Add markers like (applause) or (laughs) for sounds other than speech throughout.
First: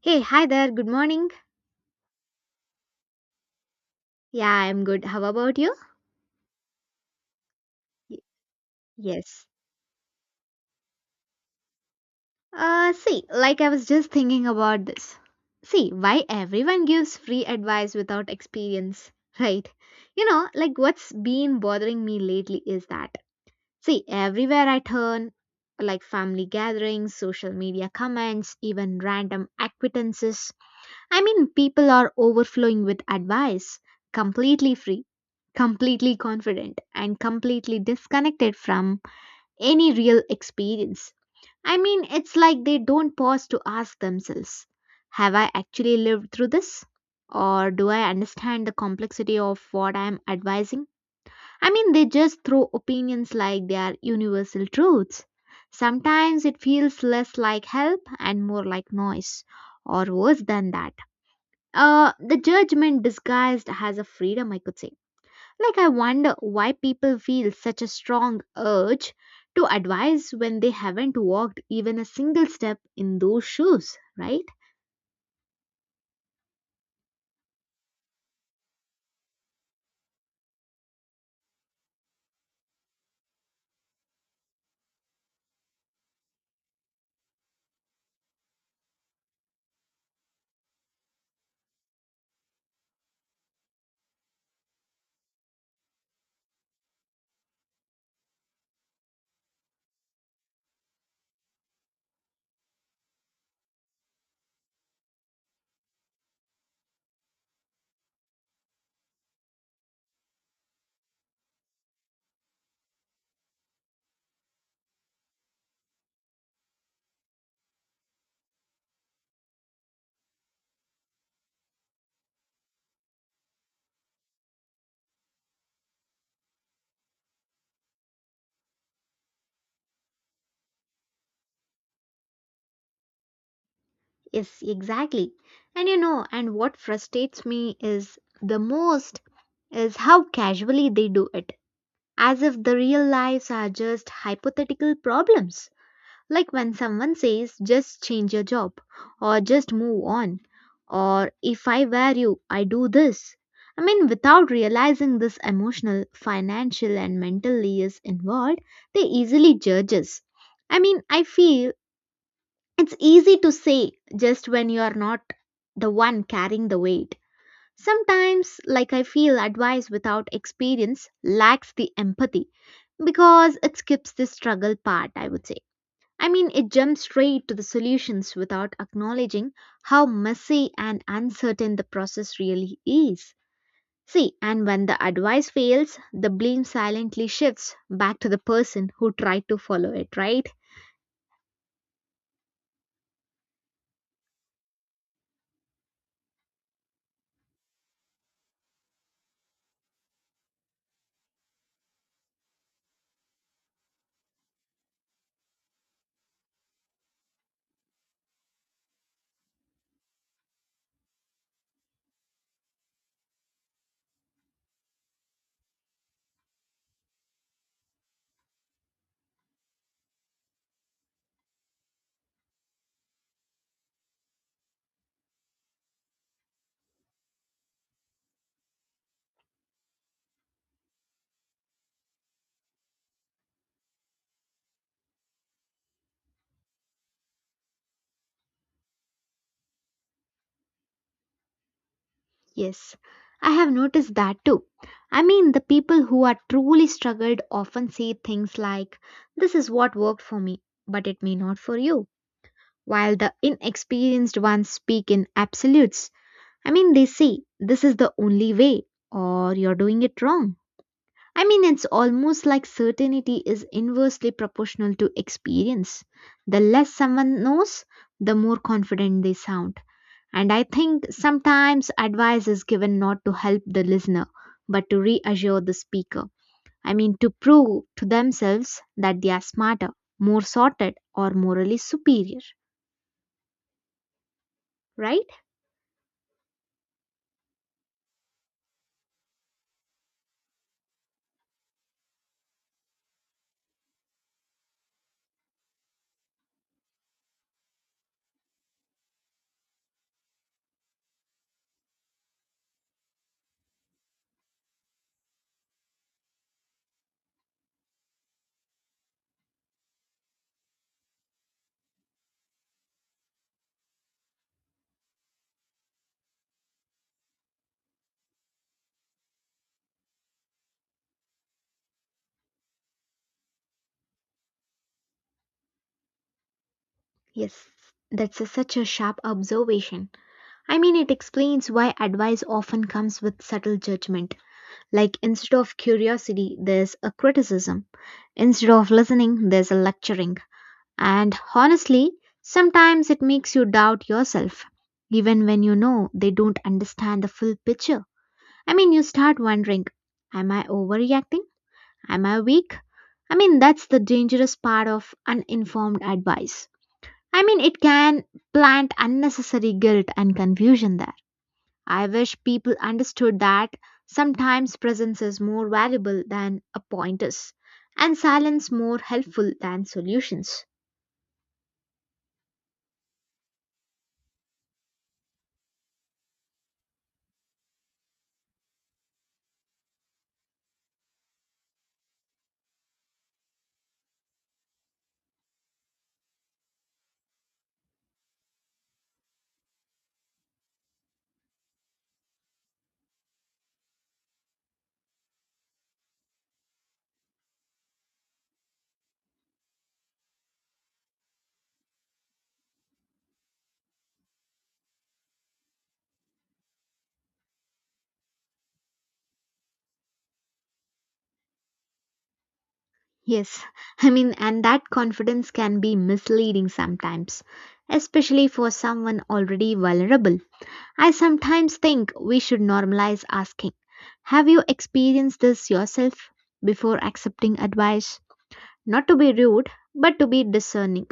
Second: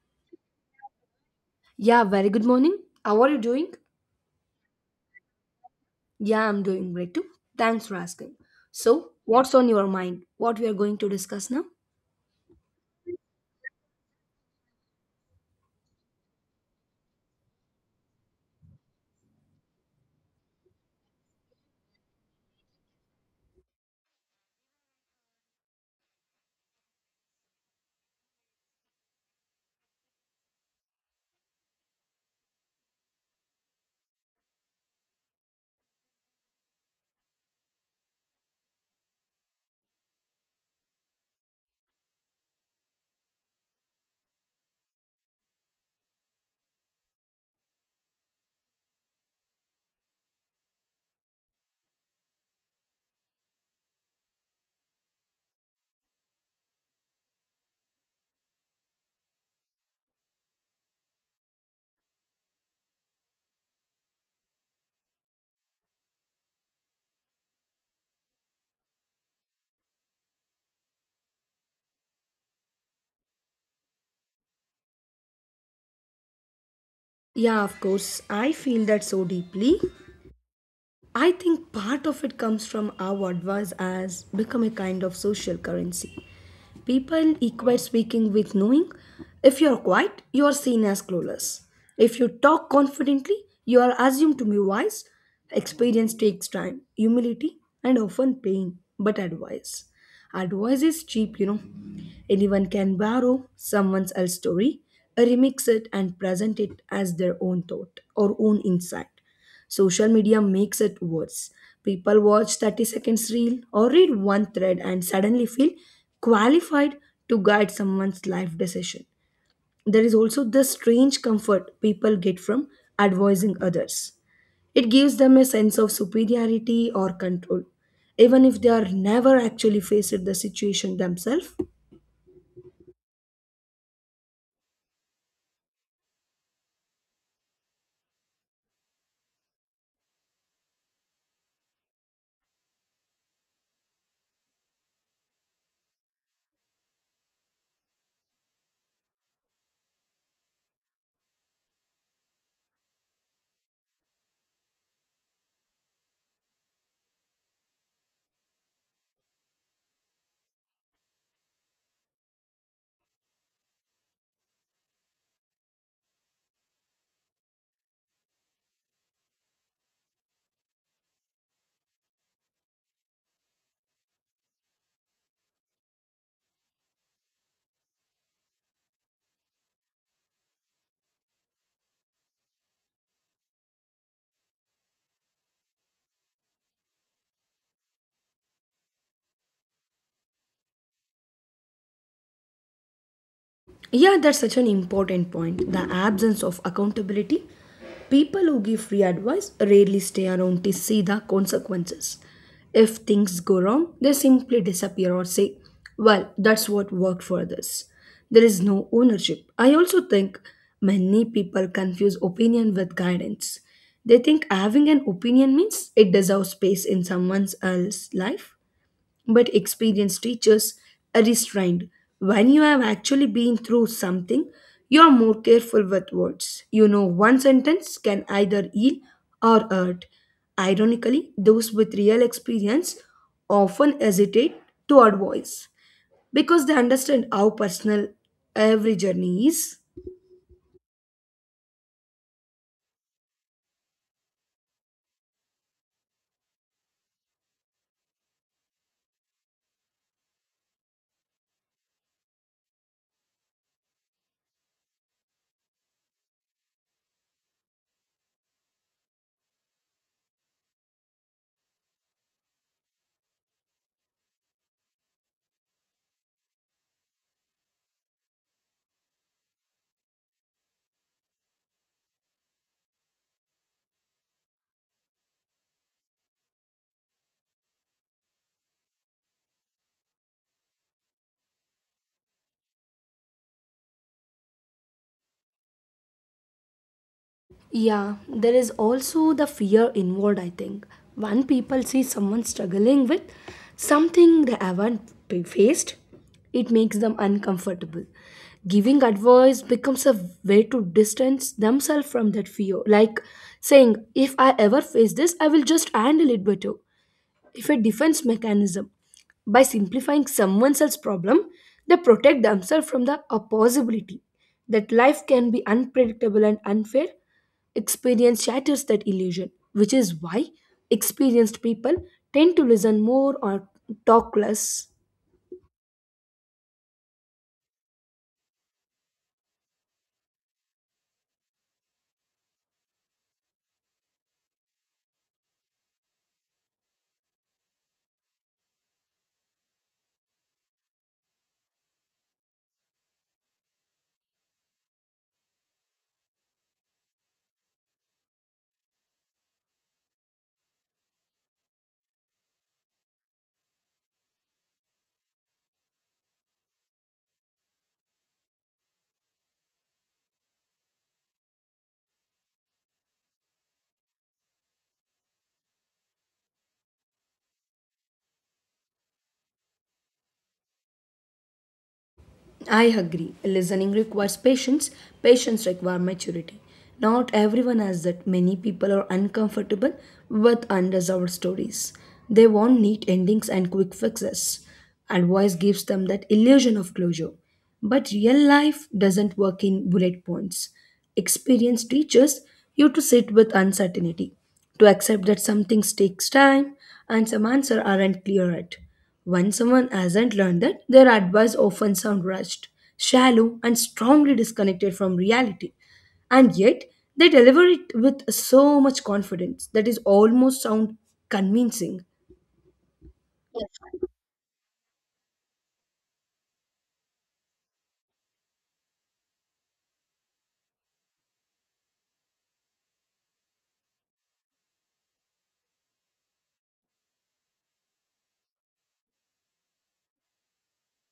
Hey, hi there. Good morning. Yeah, very good morning. How are you doing? Yeah, I'm good. How about you? Yeah, I'm doing great too. Thanks for Y- asking. So, yes. what's on your mind? What we are going to discuss now? See, I was just thinking about this. See, why everyone gives free advice without experience, (laughs) right? You know, like what's been bothering me lately is that, see, everywhere I turn, like family gatherings, social media comments, even random acquaintances, I mean, people are overflowing with advice, completely free, completely confident, and completely disconnected from any real experience. I mean, it's like they don't pause to ask themselves, have I actually lived through this? Or do I understand the complexity of what I am advising? I mean, they just throw opinions like they are universal truths. Sometimes it feels less like help and more like noise, or worse than that, the judgment disguised as a freedom, I could say. Like, I wonder why people feel such a strong urge to advise when they haven't walked even a single step in those shoes, right? Yeah, of course. I feel that so deeply. I think part of it comes from our advice as become a kind of social currency. People equate speaking with knowing. If you're quiet, you're seen as clueless. If you talk confidently, you are assumed to be wise. Experience takes time, humility, and often pain, but advice. Advice is cheap, you know. Anyone can borrow someone else's story, remix it, and present it as their own thought or own insight. Social media makes it worse. People watch 30 seconds reel or read one thread and suddenly feel qualified to guide someone's life decision. There is also the strange comfort people get from advising others. It gives them a sense of superiority or control, even if they are never actually faced the situation themselves. Yes, exactly. And you know, and what frustrates me is the most is how casually they do it, as if the real lives are just hypothetical problems. Like when someone says, just change your job, or just move on, or if I were you, I do this. I mean, without realizing this emotional, financial, and mental layers involved, they easily judge us. I mean, I feel it's easy to say just when you are not the one carrying the weight. Sometimes, like I feel, advice without experience lacks the empathy because it skips the struggle part, I would say. I mean, it jumps straight to the solutions without acknowledging how messy and uncertain the process really is. See, and when the advice fails, the blame silently shifts back to the person who tried to follow it, right? Yeah, that's such an important point. The absence of accountability. People who give free advice rarely stay around to see the consequences. If things go wrong, they simply disappear or say, "Well, that's what worked for this." There is no ownership. I also think many people confuse opinion with guidance. They think having an opinion means it deserves space in someone else's life, but experienced teachers are restrained. When you have actually been through something, you are more careful with words. You know, one sentence can either heal or hurt. Ironically, those with real experience often hesitate to advise because they understand how personal every journey is. Yes, I have noticed that too. I mean, the people who are truly struggled often say things like, this is what worked for me, but it may not for you, while the inexperienced ones speak in absolutes. I mean, they say this is the only way, or you're doing it wrong. I mean, it's almost like certainty is inversely proportional to experience. The less someone knows, the more confident they sound. And I think sometimes advice is given not to help the listener, but to reassure the speaker. I mean, to prove to themselves that they are smarter, more sorted, or morally superior, right? Yeah, there is also the fear involved, I think. When people see someone struggling with something they haven't faced, it makes them uncomfortable. Giving advice becomes a way to distance themselves from that fear. Like saying, if I ever face this, I will just handle it better if a defense mechanism. By simplifying someone else's problem, they protect themselves from the possibility that life can be unpredictable and unfair. Experience shatters that illusion, which is why experienced people tend to listen more or talk less. Yes, such a sharp observation. I mean, it explains why advice often comes with subtle judgment. Like, instead of curiosity, there's a criticism. Instead of listening, there's a lecturing. And honestly, sometimes it makes you doubt yourself, even when you know they don't understand the full picture. I mean, you start wondering, am I overreacting? Am I weak? I mean, that's the dangerous part of uninformed advice. I mean, it can plant unnecessary guilt and confusion there. I wish people understood that sometimes presence is more valuable than a pointers and silence more helpful than solutions. I agree. Listening requires patience. Patience requires maturity. Not everyone has that. Many people are uncomfortable with unresolved stories. They want neat endings and quick fixes. Advice gives them that illusion of closure. But real life doesn't work in bullet points. Experience teaches you to sit with uncertainty, to accept that some things takes time and some answers aren't clear yet. When someone hasn't learned that, their advice often sound rushed, shallow, and strongly disconnected from reality. And yet, they deliver it with so much confidence that is almost sound convincing. Yes, (laughs) I mean, and that confidence can be misleading sometimes, especially for someone already vulnerable. I sometimes think we should normalize asking. Have you experienced this yourself before accepting advice? Not to be rude, but to be discerning.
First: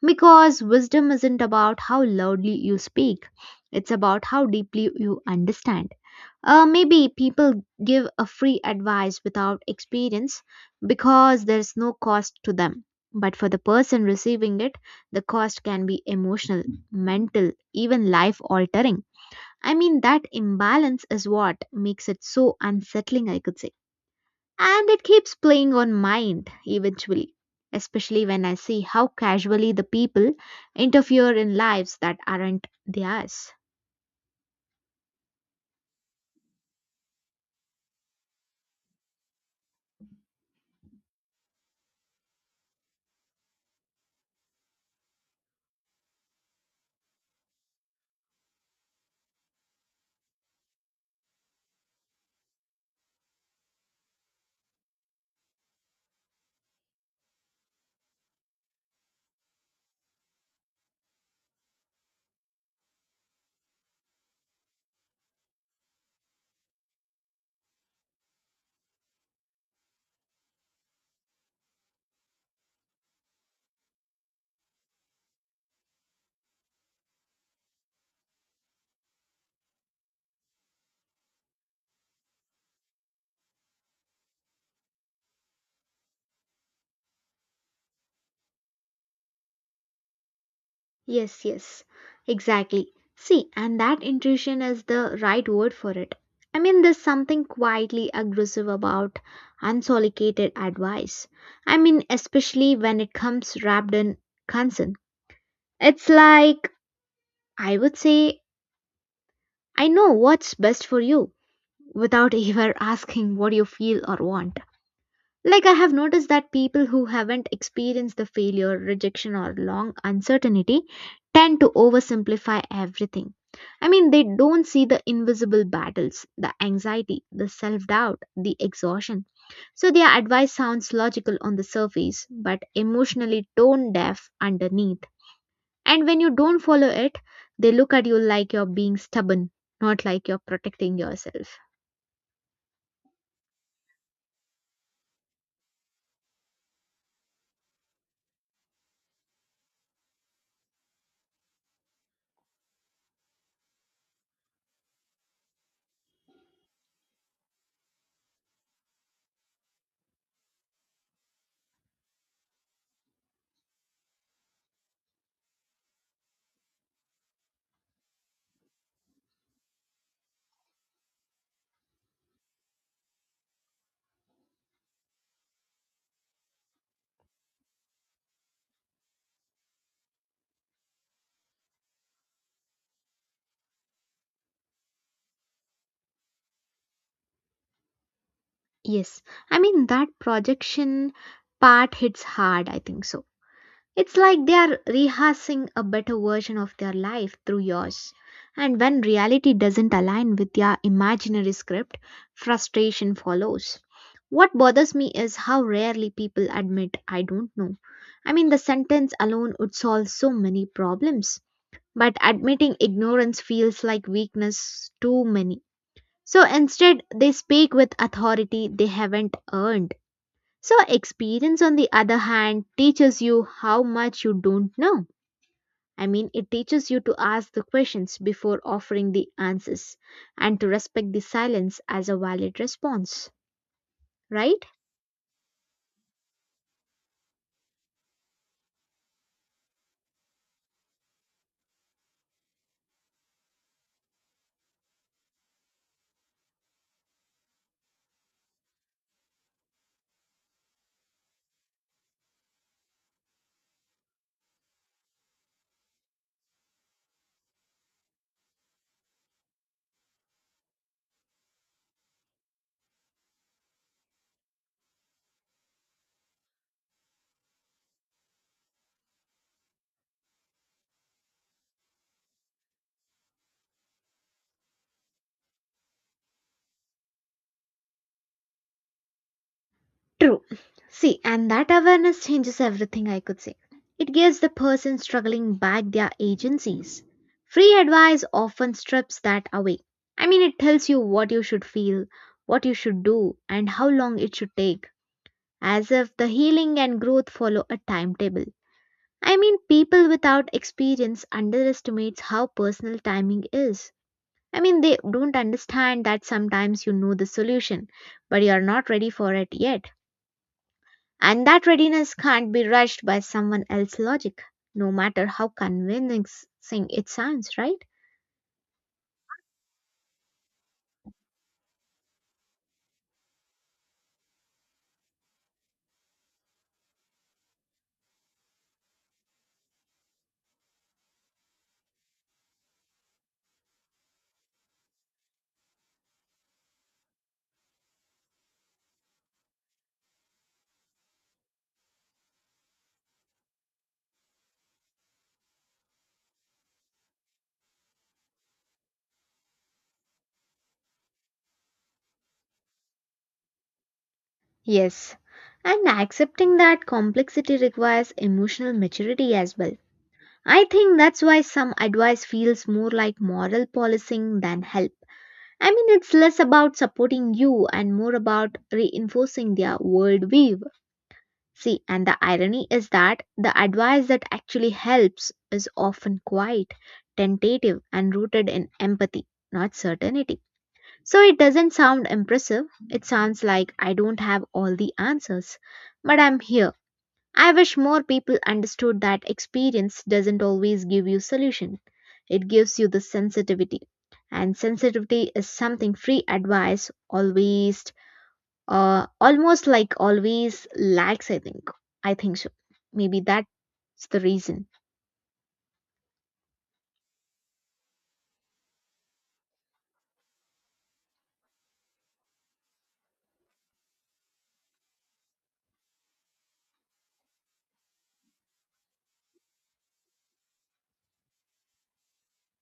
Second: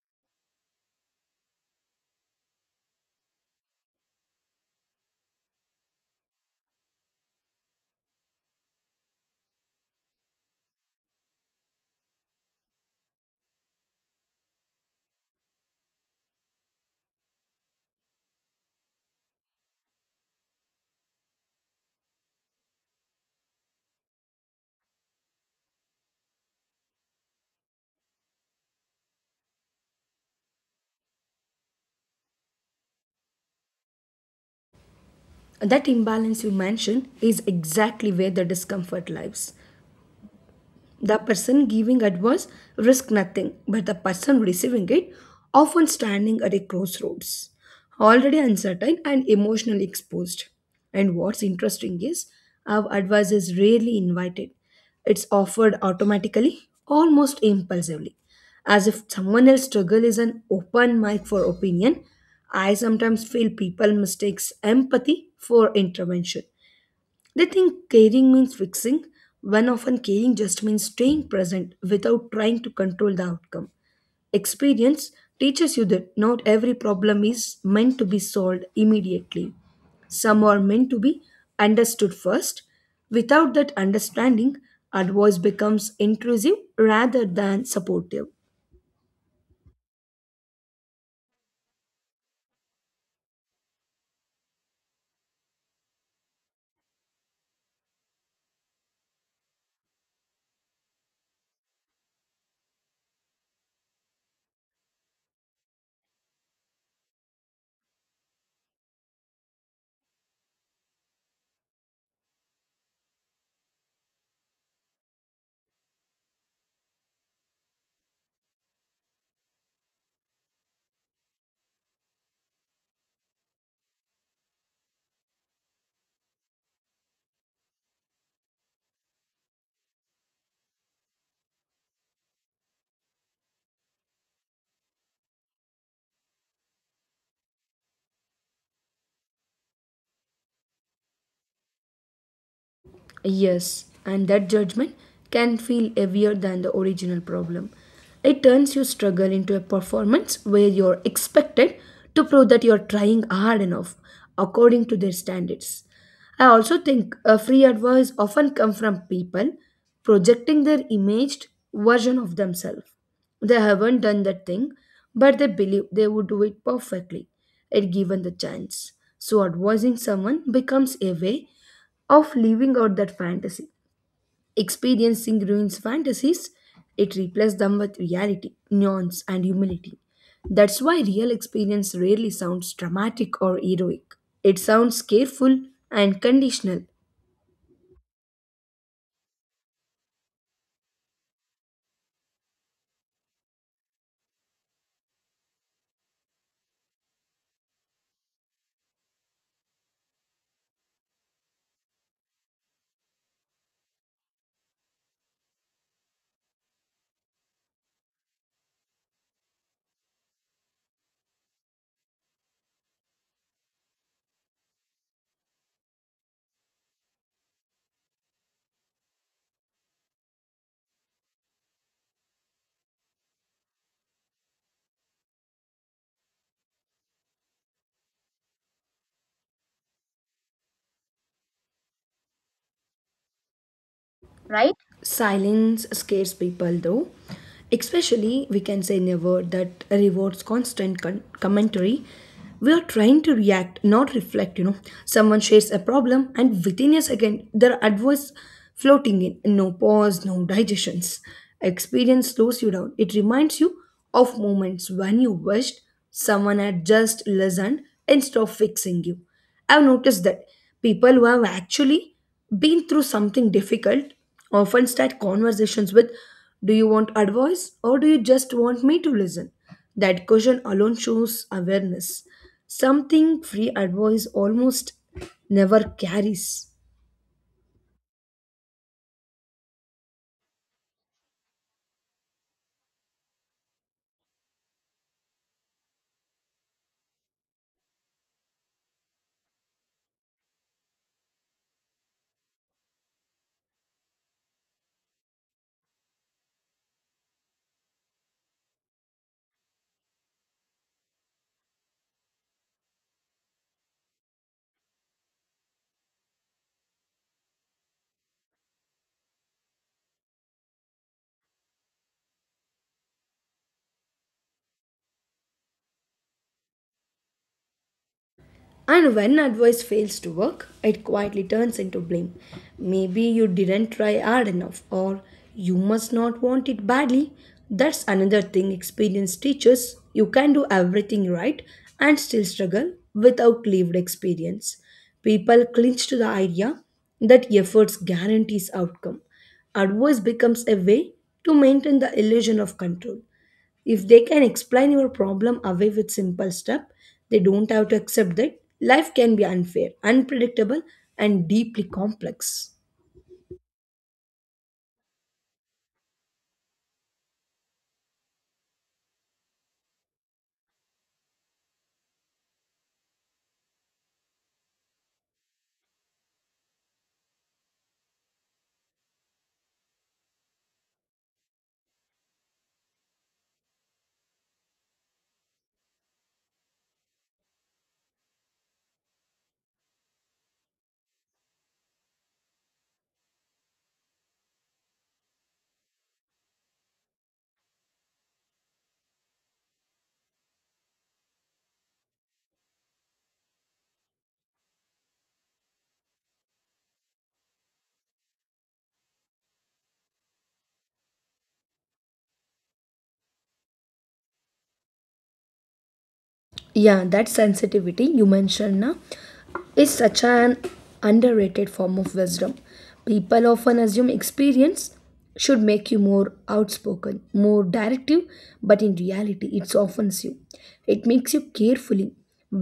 Because wisdom isn't about how loudly you speak, it's about how deeply you understand. Maybe people give a free advice without experience because there's no cost to them. But for the person receiving it, the cost can be emotional, mental, even life altering. I mean, that imbalance is what makes it so unsettling, I could say. And it keeps playing on mind eventually, especially when I see how casually the people interfere in lives that aren't theirs. That imbalance you mentioned is exactly where the discomfort lies. The person giving advice risks nothing, but the person receiving it often standing at a crossroads, already uncertain and emotionally exposed. And what's interesting is our advice is rarely invited. It's offered automatically, almost impulsively. As if someone else's struggle is an open mic for opinion, I sometimes feel people mistakes empathy for intervention, they think caring means fixing, when often caring just means staying present without trying to control the outcome. Experience teaches you that not every problem is meant to be solved immediately. Some are meant to be understood first. Without that understanding, advice becomes intrusive rather than supportive. Yes, exactly. See, and that intuition is the right word for it. I mean, there's something quietly aggressive about unsolicited advice. I mean, especially when it comes wrapped in concern. It's like, I would say, I know what's best for you, without (laughs) ever asking what you feel or want. Like, I have noticed that people who haven't experienced the failure, rejection, or long uncertainty tend to oversimplify everything. I mean, they don't see the invisible battles, the anxiety, the self doubt, the exhaustion. So their advice sounds logical on the surface, but emotionally tone deaf underneath. And when you don't follow it, they look at you like you're being stubborn, not like you're protecting yourself. Yes, and that judgment can feel heavier than the original problem. It turns your struggle into a performance where you're expected to prove that you're trying hard enough according to their standards. I also think a free advice often comes from people projecting their imaged version of themselves. They haven't done that thing, but they believe they would do it perfectly if given the chance. So, advising someone becomes a way of living out that fantasy. Experiencing ruins fantasies, it replaces them with reality, nuance, and humility. That's why real experience rarely sounds dramatic or heroic. It sounds careful and conditional. Yes, I mean that projection part hits hard, I think so. It's like they are rehearsing a better version of their life through yours. And when reality doesn't align with their imaginary script, frustration follows. What bothers me is how rarely people admit, I don't know. I mean, the sentence alone would solve so many problems, but admitting ignorance feels like weakness to many. So instead, they speak with authority they haven't earned. So, experience, on the other hand, teaches you how much you don't know. I mean, it teaches you to ask the questions before offering the answers and to respect the silence as a valid response, right? Silence scares people though. Especially, we can say in a word that rewards constant commentary. We are trying to react, not reflect, you know. Someone shares a problem, and within a second, there are advice floating in. No pause, no digestions. Experience slows you down. It reminds you of moments when you wished someone had just listened instead of fixing you. I've noticed that people who have actually been through something difficult often start conversations with, "Do you want advice or do you just want me to listen?" That question alone shows awareness. Something free advice almost never carries. True. See, and that awareness changes everything, I could say. It gives the person struggling back their agencies. Free advice often strips that away. I mean, it tells you what you should feel, what you should do, and how long it should take, as if the healing and growth follow a timetable. I mean, people without experience underestimates how personal timing is. I mean, they don't understand that sometimes you know the solution, but you are not ready for it yet and that readiness can't be rushed by someone else's logic, no matter how convincing it sounds, right? And when advice fails to work, it quietly turns into blame. Maybe you didn't try hard enough, or you must not want it badly. That's another thing experience teaches. You can do everything right and still struggle without lived experience. People cling to the idea that efforts guarantees outcome. Advice becomes a way to maintain the illusion of control. If they can explain your problem away with simple step, they don't have to accept that life can be unfair, unpredictable, and deeply complex. Yes. And accepting that complexity requires emotional maturity as well. I think that's why some advice feels more like moral policing than help. I mean, it's less about supporting you and more about reinforcing their worldview. See, and the irony is that the advice that actually helps is often quiet, tentative, and rooted in empathy, not certainty. So it doesn't sound impressive. It sounds like I don't have all the answers, but I'm here. I wish more people understood that experience doesn't always give you solution. It gives you the sensitivity. And sensitivity is something free advice always, almost like always lags, I think. I think so. Maybe that's the reason. Yeah, that sensitivity you mentioned now is such an underrated form of wisdom. People often assume experience should make you more outspoken, more directive, but in reality, it softens you. It makes you carefully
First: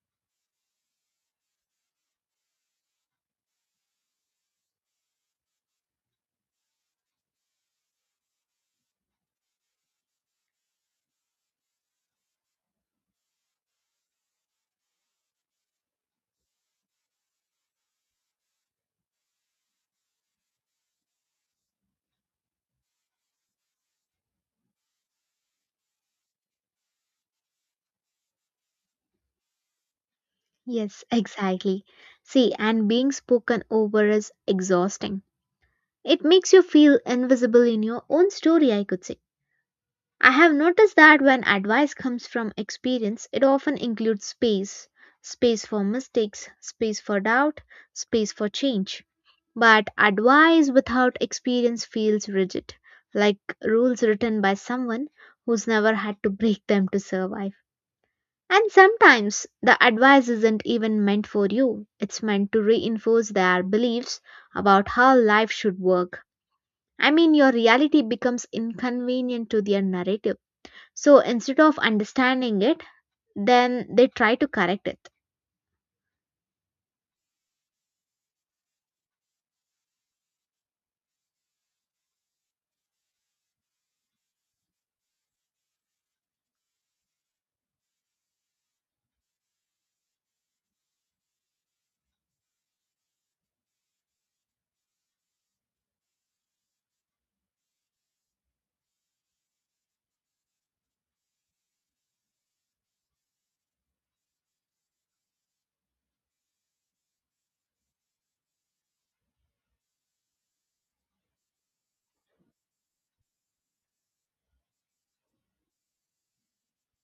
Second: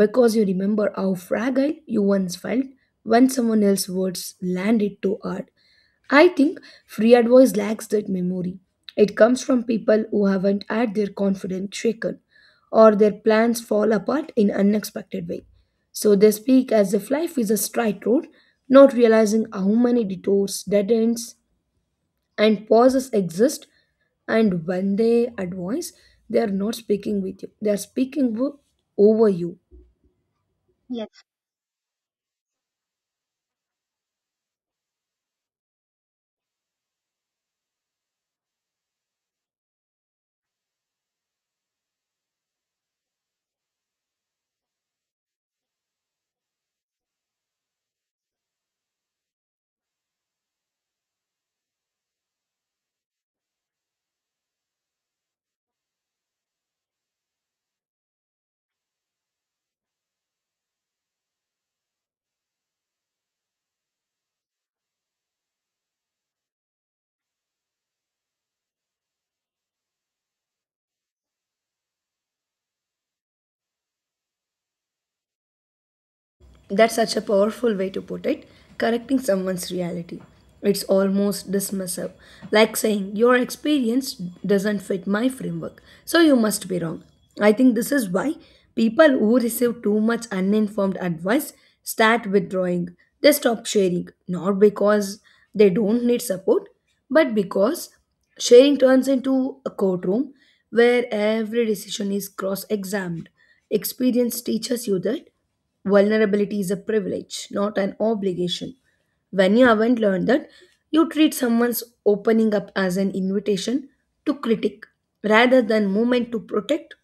because you remember how fragile you once felt when someone else's words landed too hard. I think free advice lacks that memory. It comes from people who haven't had their confidence shaken or their plans fall apart in unexpected way. So they speak as if life is a straight road, not realizing how many detours, dead ends, and pauses exist. And when they advise, they are not speaking with you, they are speaking over you. Yes, exactly. See, and being spoken over is exhausting. It makes you feel invisible in your own story, I could say. I have noticed that when advice comes from experience, it often includes space. Space for mistakes, space for doubt, space for change. But advice without experience feels rigid, like rules written by someone who's never had to break them to survive. And sometimes the advice isn't even meant for you, it's meant to reinforce their beliefs about how life should work. I mean, your reality becomes inconvenient to their narrative, so instead of understanding it, then they try to correct it. That's such a powerful way to put it. Correcting someone's reality. It's almost dismissive, like saying, "Your experience doesn't fit my framework, so you must be wrong." I think this is why people who receive too much uninformed advice start withdrawing. They stop sharing, not because they don't need support, but because sharing turns into a courtroom where every decision is cross examined. Experience teaches you that. Vulnerability is a privilege, not an obligation. When you haven't learned that, you treat someone's opening up as an invitation to critique rather than moment to protect,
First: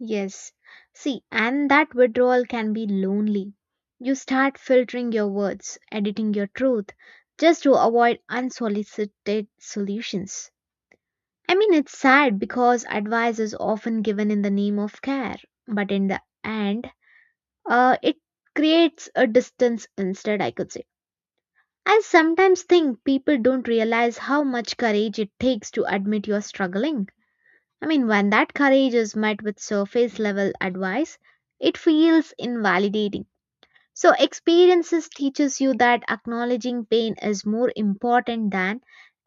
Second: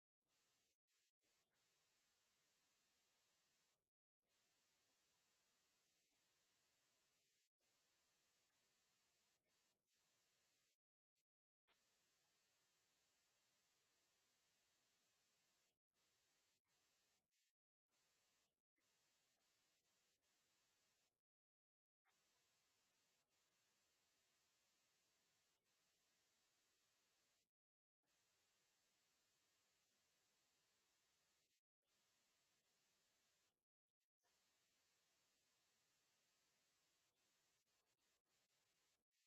Yes. See, and that withdrawal can be lonely. You start filtering your words, editing your truth, just to avoid unsolicited solutions. I mean, it's sad because advice is often given in the name of care, but in the end, it creates a distance instead, I could say. I sometimes think people don't realize how much courage it takes to admit you're struggling. I mean, when that courage is met with surface level advice, it feels invalidating. So experiences teaches you that acknowledging pain is more important than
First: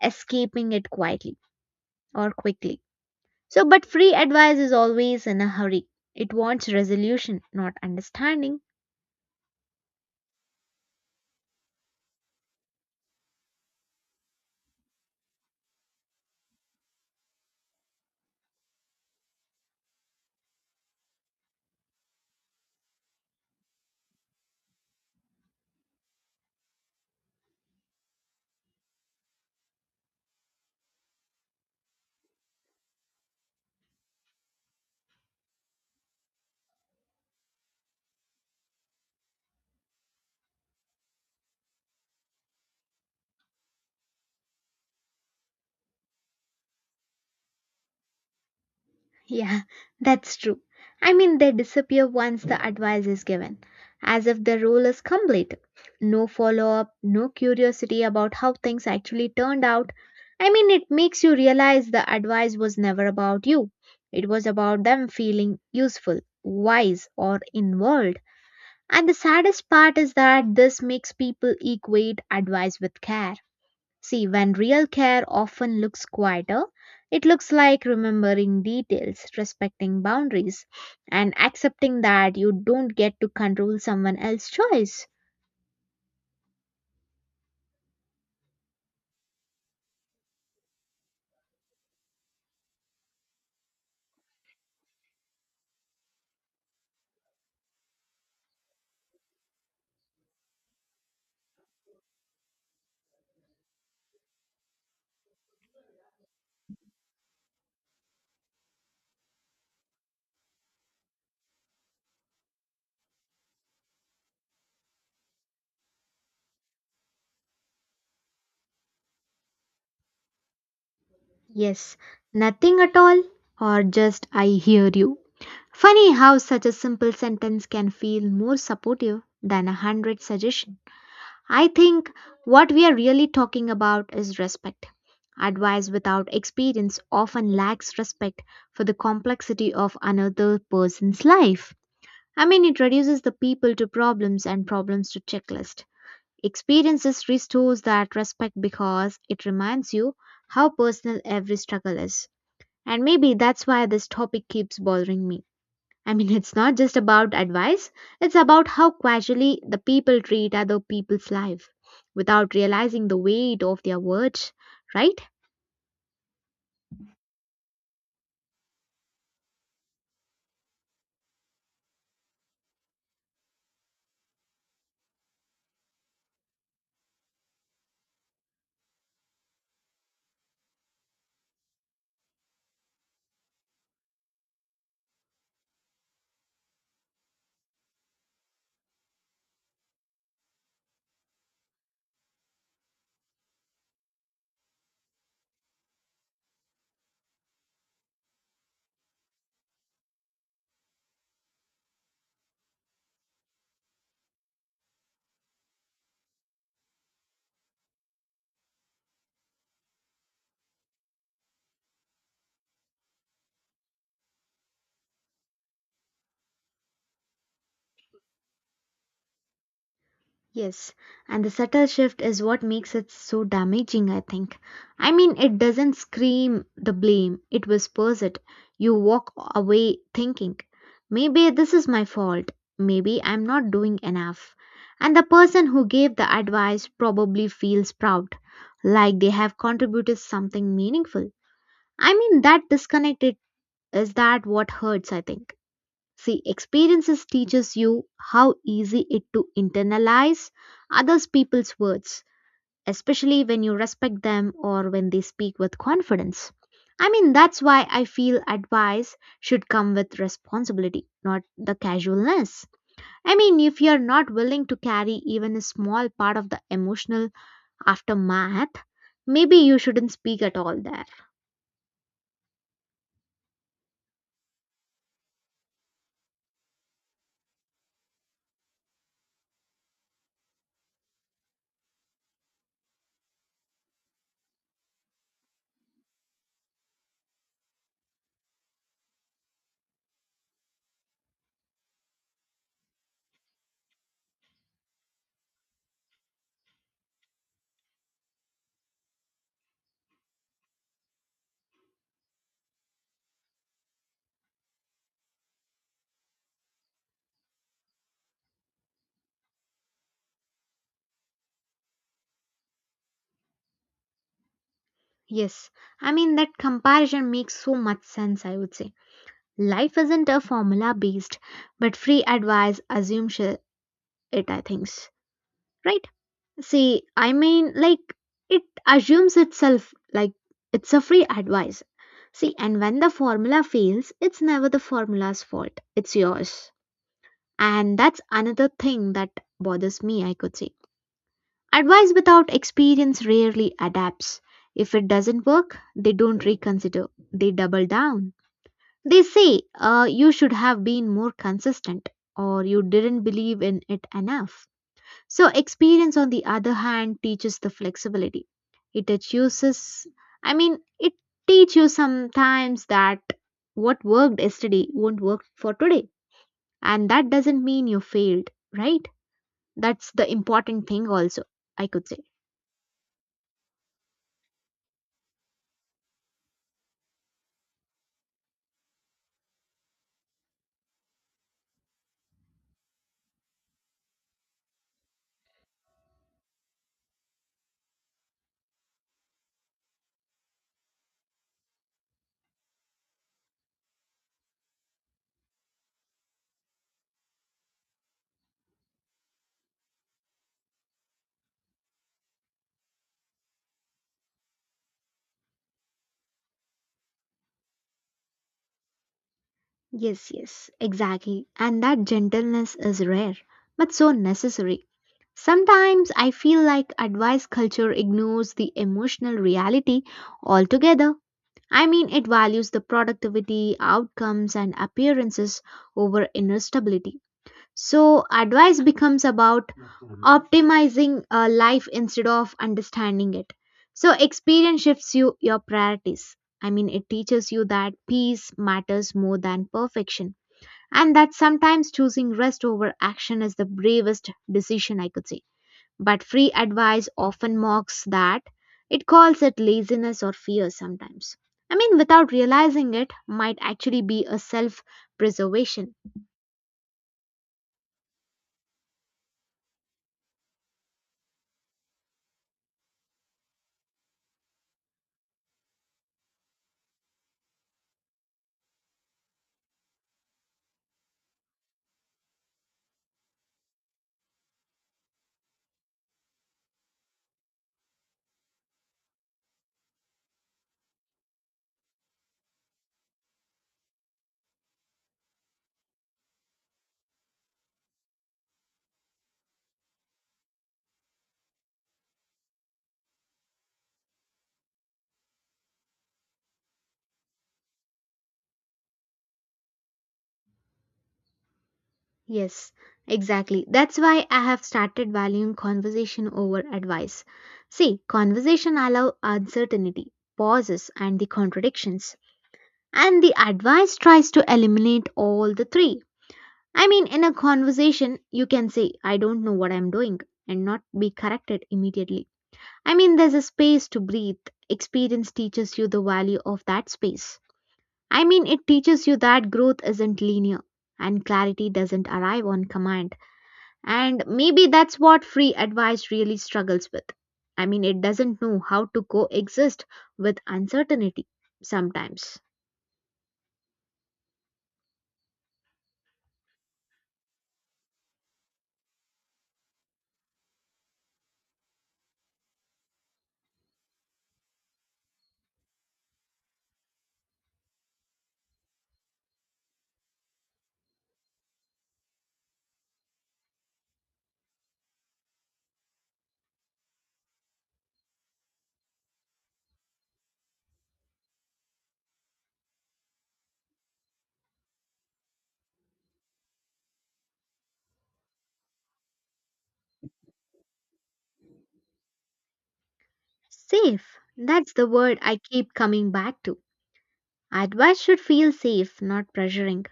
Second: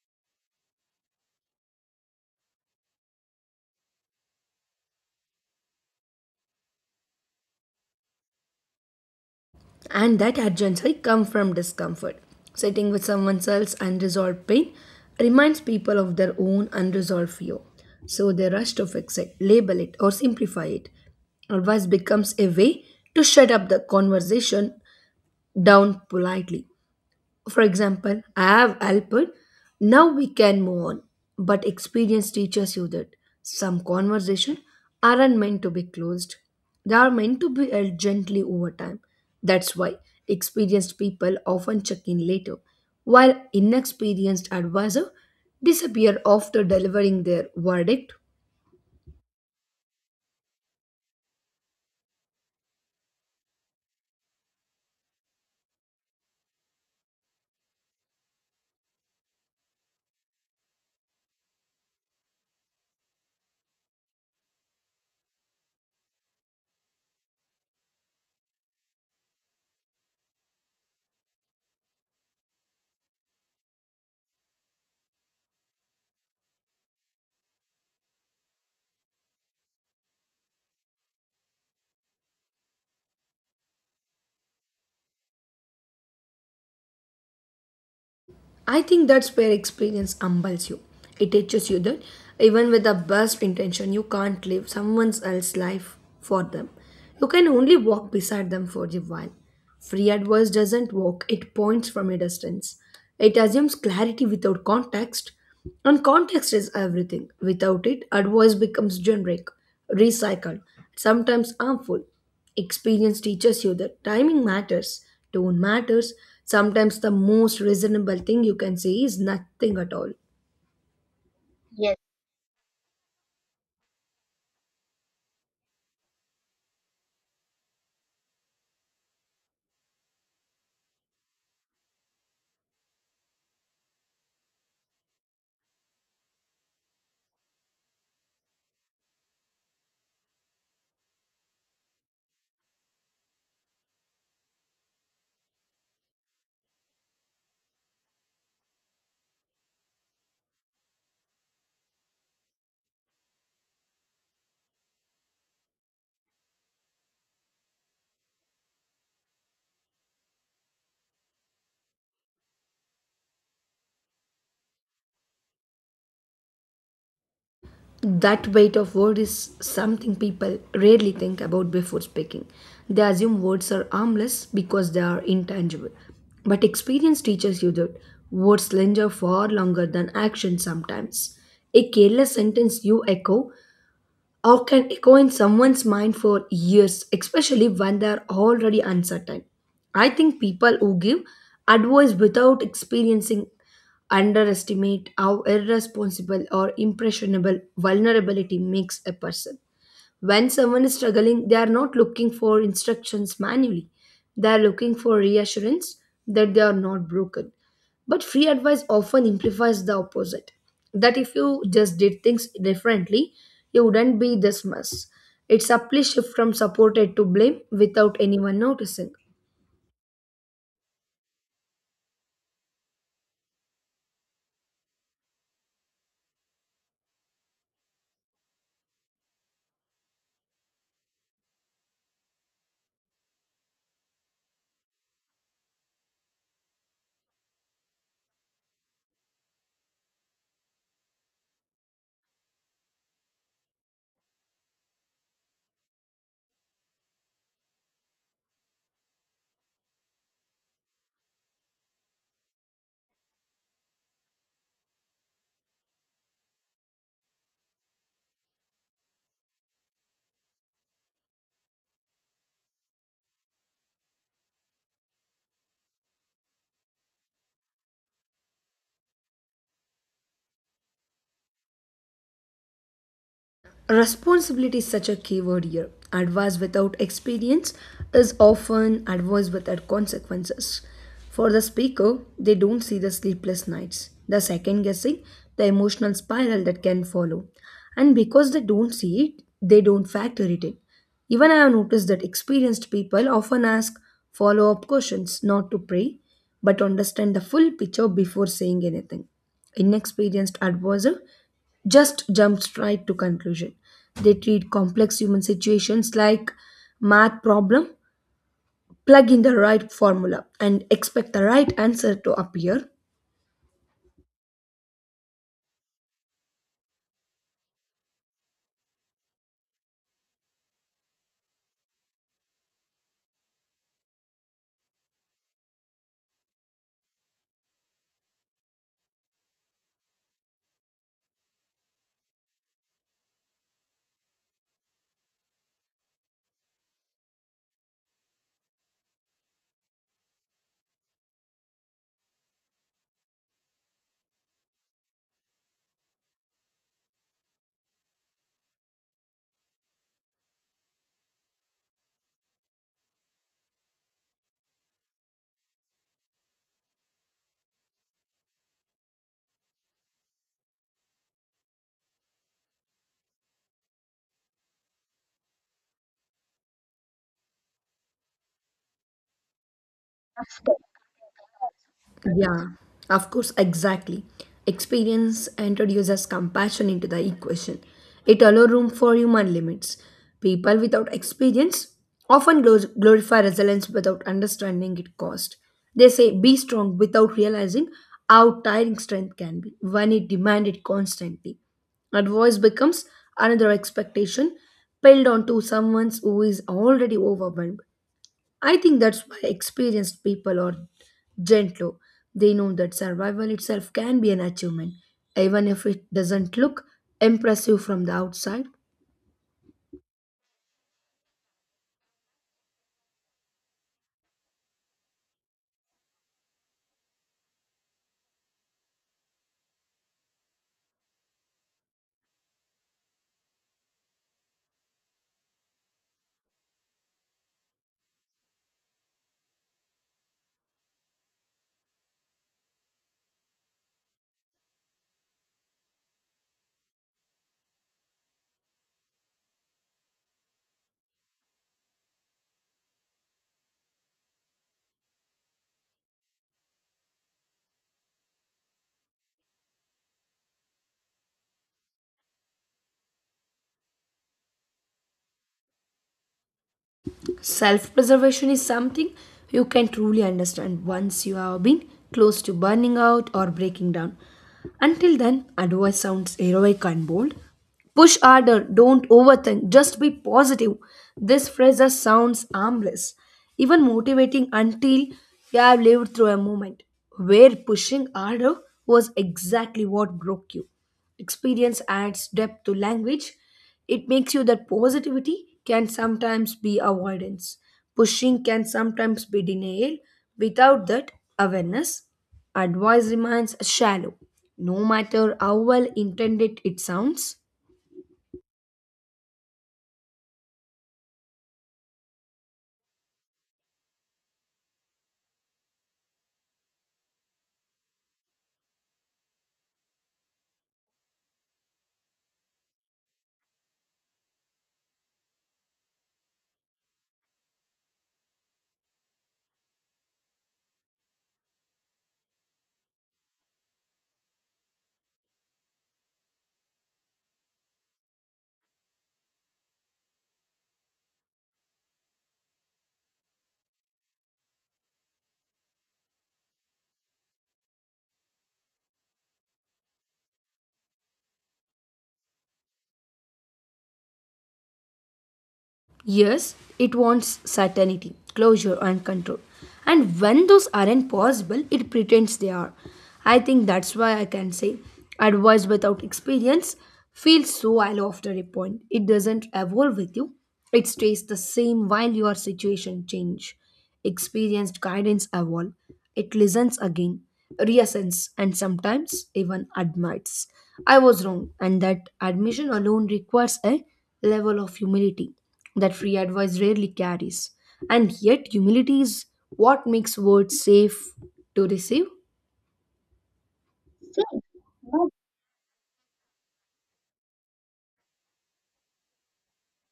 escaping it quietly or quickly. So, but free advice is always in a hurry. It wants resolution, not understanding. and that urgency comes from discomfort. Sitting with someone else's unresolved pain reminds people of their own unresolved fear, so they rush to fix it, label it, or simplify it. Advice becomes a way to shut up the conversation down politely. For example, "I have helped, now we can move on." But experience teaches you that some conversations aren't meant to be closed, they are meant to be held gently over time. That's why experienced people often check in later, while inexperienced advisors disappear after delivering their verdict. Yeah, that's true. I mean, they disappear once the advice is given, as if the role is complete. No follow up, no curiosity about how things actually turned out. I mean, it makes you realize the advice was never about you, it was about them feeling useful, wise, or involved. And the saddest part is that this makes people equate advice with care. See, when real care often looks quieter, it looks like remembering details, respecting boundaries, and accepting that you don't get to control someone else's choice. I think that's where experience humbles you. It teaches you that even with the best intention, you can't live someone else's life for them. You can only walk beside them for a while. Free advice doesn't walk, it points from a distance. It assumes clarity without context, and context is everything. Without it, advice becomes generic, recycled, sometimes harmful. Experience teaches you that timing matters, tone matters. Sometimes the most reasonable thing you can say is nothing at all. Yes, nothing at all, or just I hear you. Funny how such a simple sentence can feel more supportive than a hundred suggestions. I think what we are really talking about is respect. Advice without experience often lacks respect for the complexity of another person's life. I mean, it reduces the people to problems and problems to checklist. Experiences restores that respect because it reminds you how personal every struggle is. And maybe that's why this topic keeps bothering me. I mean, it's not just about advice, it's about how casually the people treat other people's life without realizing the weight of their words, right? That weight of word is something people rarely think about before speaking. They assume words are harmless because they are intangible. But experience teaches you that words linger far longer than action sometimes. A careless sentence you echo or can echo in someone's mind for years, especially when they're already uncertain. I think people who give advice without experiencing underestimate how irresponsible or impressionable vulnerability makes a person. When someone is struggling, they are not looking for instructions manually, they are looking for reassurance that they are not broken. But free advice often implies the opposite, that if you just did things differently, you wouldn't be this mess. It's a subtly shift from supported to blame without anyone noticing. Yes, and the subtle shift is what makes it so damaging, I think. I mean, it doesn't scream the blame, it whispers it. You walk away thinking, maybe this is my fault, maybe I'm not doing enough. And the person who gave the advice probably feels proud, like they have contributed something meaningful. I mean, that disconnected is that what hurts, I think. See, experiences teaches you how easy it to internalize others people's words, especially when you respect them or when they speak with confidence. I mean, that's why I feel advice should come with responsibility, not the casualness. I mean, if you're not willing to carry even a small part of the emotional aftermath, maybe you shouldn't speak at all there. Responsibility is such a key word here. Advice without experience is often advice without consequences. For the speaker, they don't see the sleepless nights, the second guessing, the emotional spiral that can follow. And because they don't see it, they don't factor it in. Even I have noticed that experienced people often ask follow up questions, not to pray, but to understand the full picture before saying anything. Inexperienced advisor just jump straight to conclusion. They treat complex human situations like math problem, plug in the right formula and expect the right answer to appear. Yes, I mean, that comparison makes so much sense, I would say. Life isn't a formula based, but free advice assumes it, I think. Right? See, I mean, like, it assumes itself, like, it's a free advice. See, and when the formula fails, it's never the formula's fault, it's yours. And that's another thing that bothers me, I could say. Advice without experience rarely adapts. If it doesn't work, they don't reconsider, they double down. They say you should have been more consistent or you didn't believe in it enough. So, experience, on the other hand, teaches the flexibility. It teaches, I mean, it teaches you sometimes that what worked yesterday won't work for today. And that doesn't mean you failed, right? That's the important thing, also, I could say. Yeah, of course, exactly. Experience introduces compassion into the equation. It allows room for human limits. People without experience often glorify resilience without understanding its cost. They say be strong without realizing how tiring strength can be when it demanded constantly. Advice becomes another expectation piled onto someone who is already overwhelmed. I think that's why experienced people are gentle. They know that survival itself can be an achievement, even if it doesn't look impressive from the outside. Yes, yes, exactly. And that gentleness is rare, but so necessary. Sometimes I feel like advice culture ignores the emotional reality altogether. I mean, it values the productivity, outcomes, and appearances over inner stability. So, advice becomes about optimizing a life instead of understanding it. So, experience shifts you your priorities. I mean, it teaches you that peace matters more than perfection, and that sometimes choosing rest over action is the bravest decision, I could say. But free advice often mocks that. It calls it laziness or fear sometimes. I mean, without realizing it, might actually be a self preservation. Think Self-preservation is something you can truly understand once you have been close to burning out or breaking down. Until then, advice sounds heroic and bold. Push harder, don't overthink, just be positive. This phrase just sounds harmless, even motivating, until you have lived through a moment where pushing harder was exactly what broke you. Experience adds depth to language. It makes you that positivity can sometimes be avoidance. Pushing can sometimes be denial. Without that awareness, advice remains shallow, no matter how well intended it sounds. Yes, exactly. That's why I have started valuing conversation over advice. See, conversation allow uncertainty, pauses, and the contradictions. And the advice tries to eliminate all the three. I mean, in a conversation, you can say, I don't know what I'm doing, and not be corrected immediately. I mean, there's a space to breathe. Experience teaches you the value of that space. I mean, it teaches you that growth isn't linear and clarity doesn't arrive on command. And maybe that's what free advice really struggles with. I mean, it doesn't know how to coexist with uncertainty sometimes. Yes, it wants certainty, closure, and control. And when those aren't possible, it pretends they are. I think that's why I can say advice without experience feels so hollow after a point. It doesn't evolve with you, it stays the same while your situation change. Experienced guidance evolve, it listens again, reassents, and sometimes even admits, "I was wrong," and that admission alone requires a level of humility that free advice rarely carries. And yet, humility is what makes words safe to receive. Safe. That's the word I keep coming back to. Advice should feel safe, not pressuring.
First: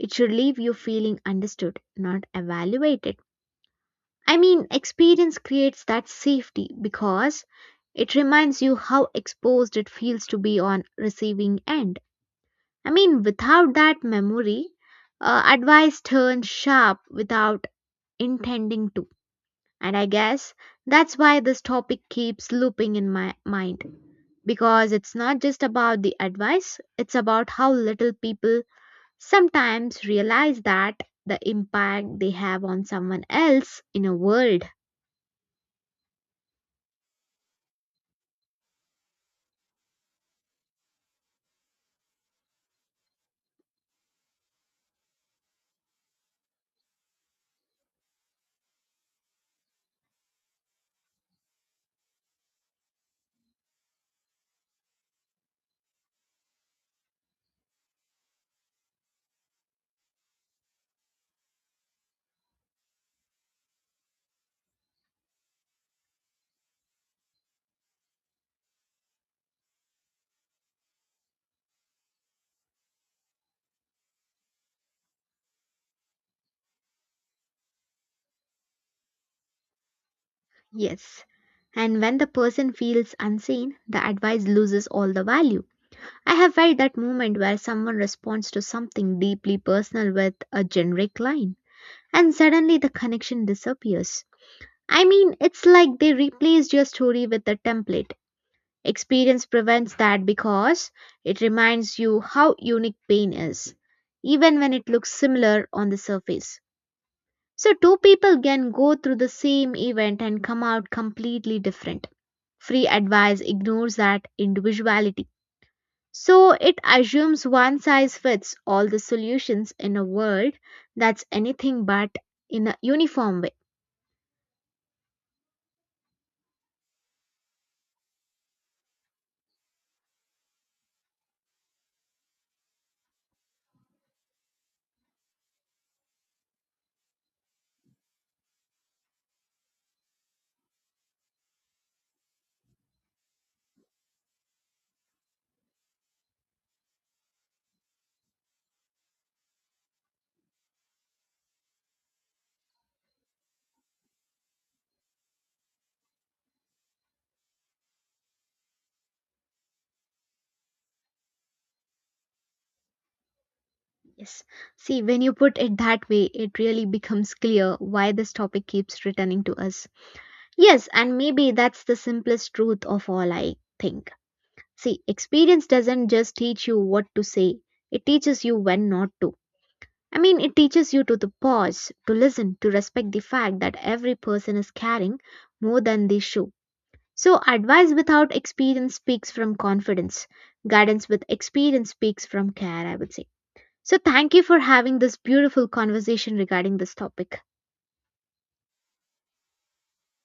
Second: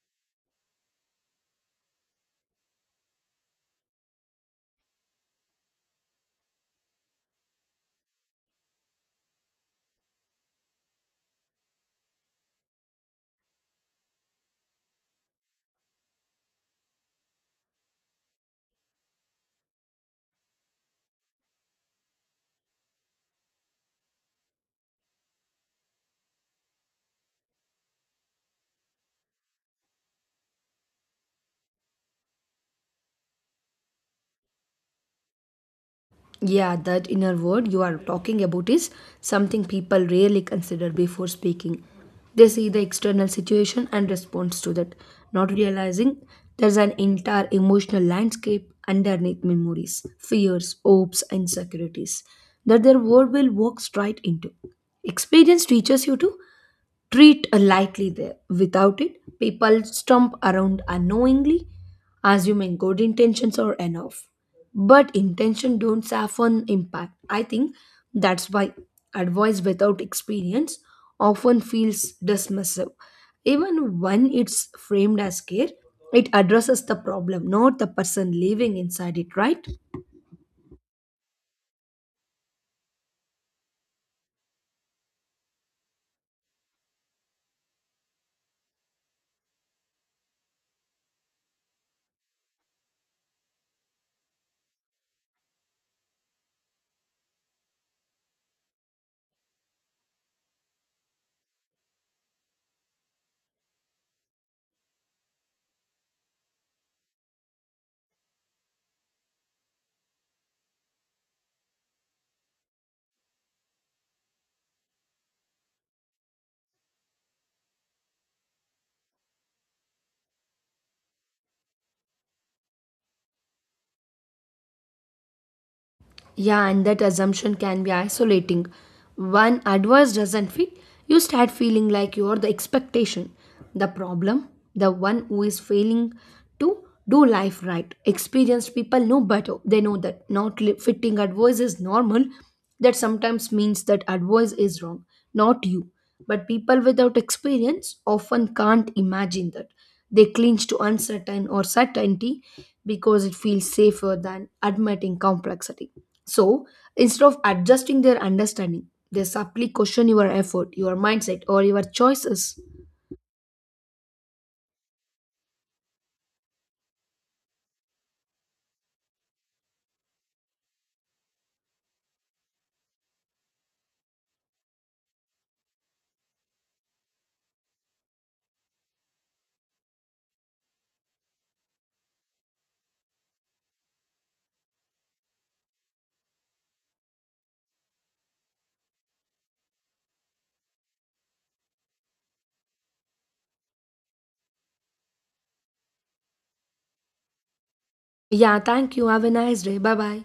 It should leave you feeling understood, not evaluated. I mean, experience creates that safety because it reminds you how exposed it feels to be on receiving end. I mean, without that memory, advice turns sharp without intending to. And I guess that's why this topic keeps looping in my mind because it's not just about the advice, it's about how little people sometimes realize that the impact they have on someone else in a world. Yeah, that inner word you are talking about is something people rarely consider before speaking. They see the external situation and response to that, not realizing there's an entire emotional landscape underneath memories, fears, hopes, and insecurities that their word will walk straight into. Experience teaches you to treat lightly there. Without it, people stump around unknowingly, assuming good intentions are enough. But intention don't soften impact. I think that's why advice without experience often feels dismissive. Even when it's framed as care, it addresses the problem, not the person living inside it, right? Yes. And when the person feels unseen, the advice loses all the value. I have felt that moment where someone responds to something deeply personal with a generic line, and suddenly the connection disappears. I mean, it's like they replaced your story with a template. Experience prevents that because it reminds you how unique pain is, even when it looks similar on the surface. So, two people can go through the same event and come out completely different. Free advice ignores that individuality. So, it assumes one size fits all the solutions in a world that's anything but in a uniform way. Yeah, and that assumption can be isolating. When advice doesn't fit, you start feeling like you're the expectation, the problem, the one who is failing to do life right. Experienced people know better. They know that not fitting advice is normal. That sometimes means that advice is wrong, not you. But people without experience often can't imagine that. They cling to uncertain or certainty because it feels safer than admitting complexity. So instead of adjusting their understanding, they subtly question your effort, your mindset, or your choices. Yes. See, when you put it that way, it really becomes clear why this topic keeps returning to us. Yes, and maybe that's the simplest truth of all, I think. See, experience doesn't just teach you what to say, it teaches you when not to. I mean, it teaches you to pause, to listen, to respect the fact that every person is carrying more than they show. So, advice without experience speaks from confidence. Guidance with experience speaks from care, I would say. So, thank you for having this beautiful conversation regarding this topic. Yeah, thank you. Have a nice day. Bye bye.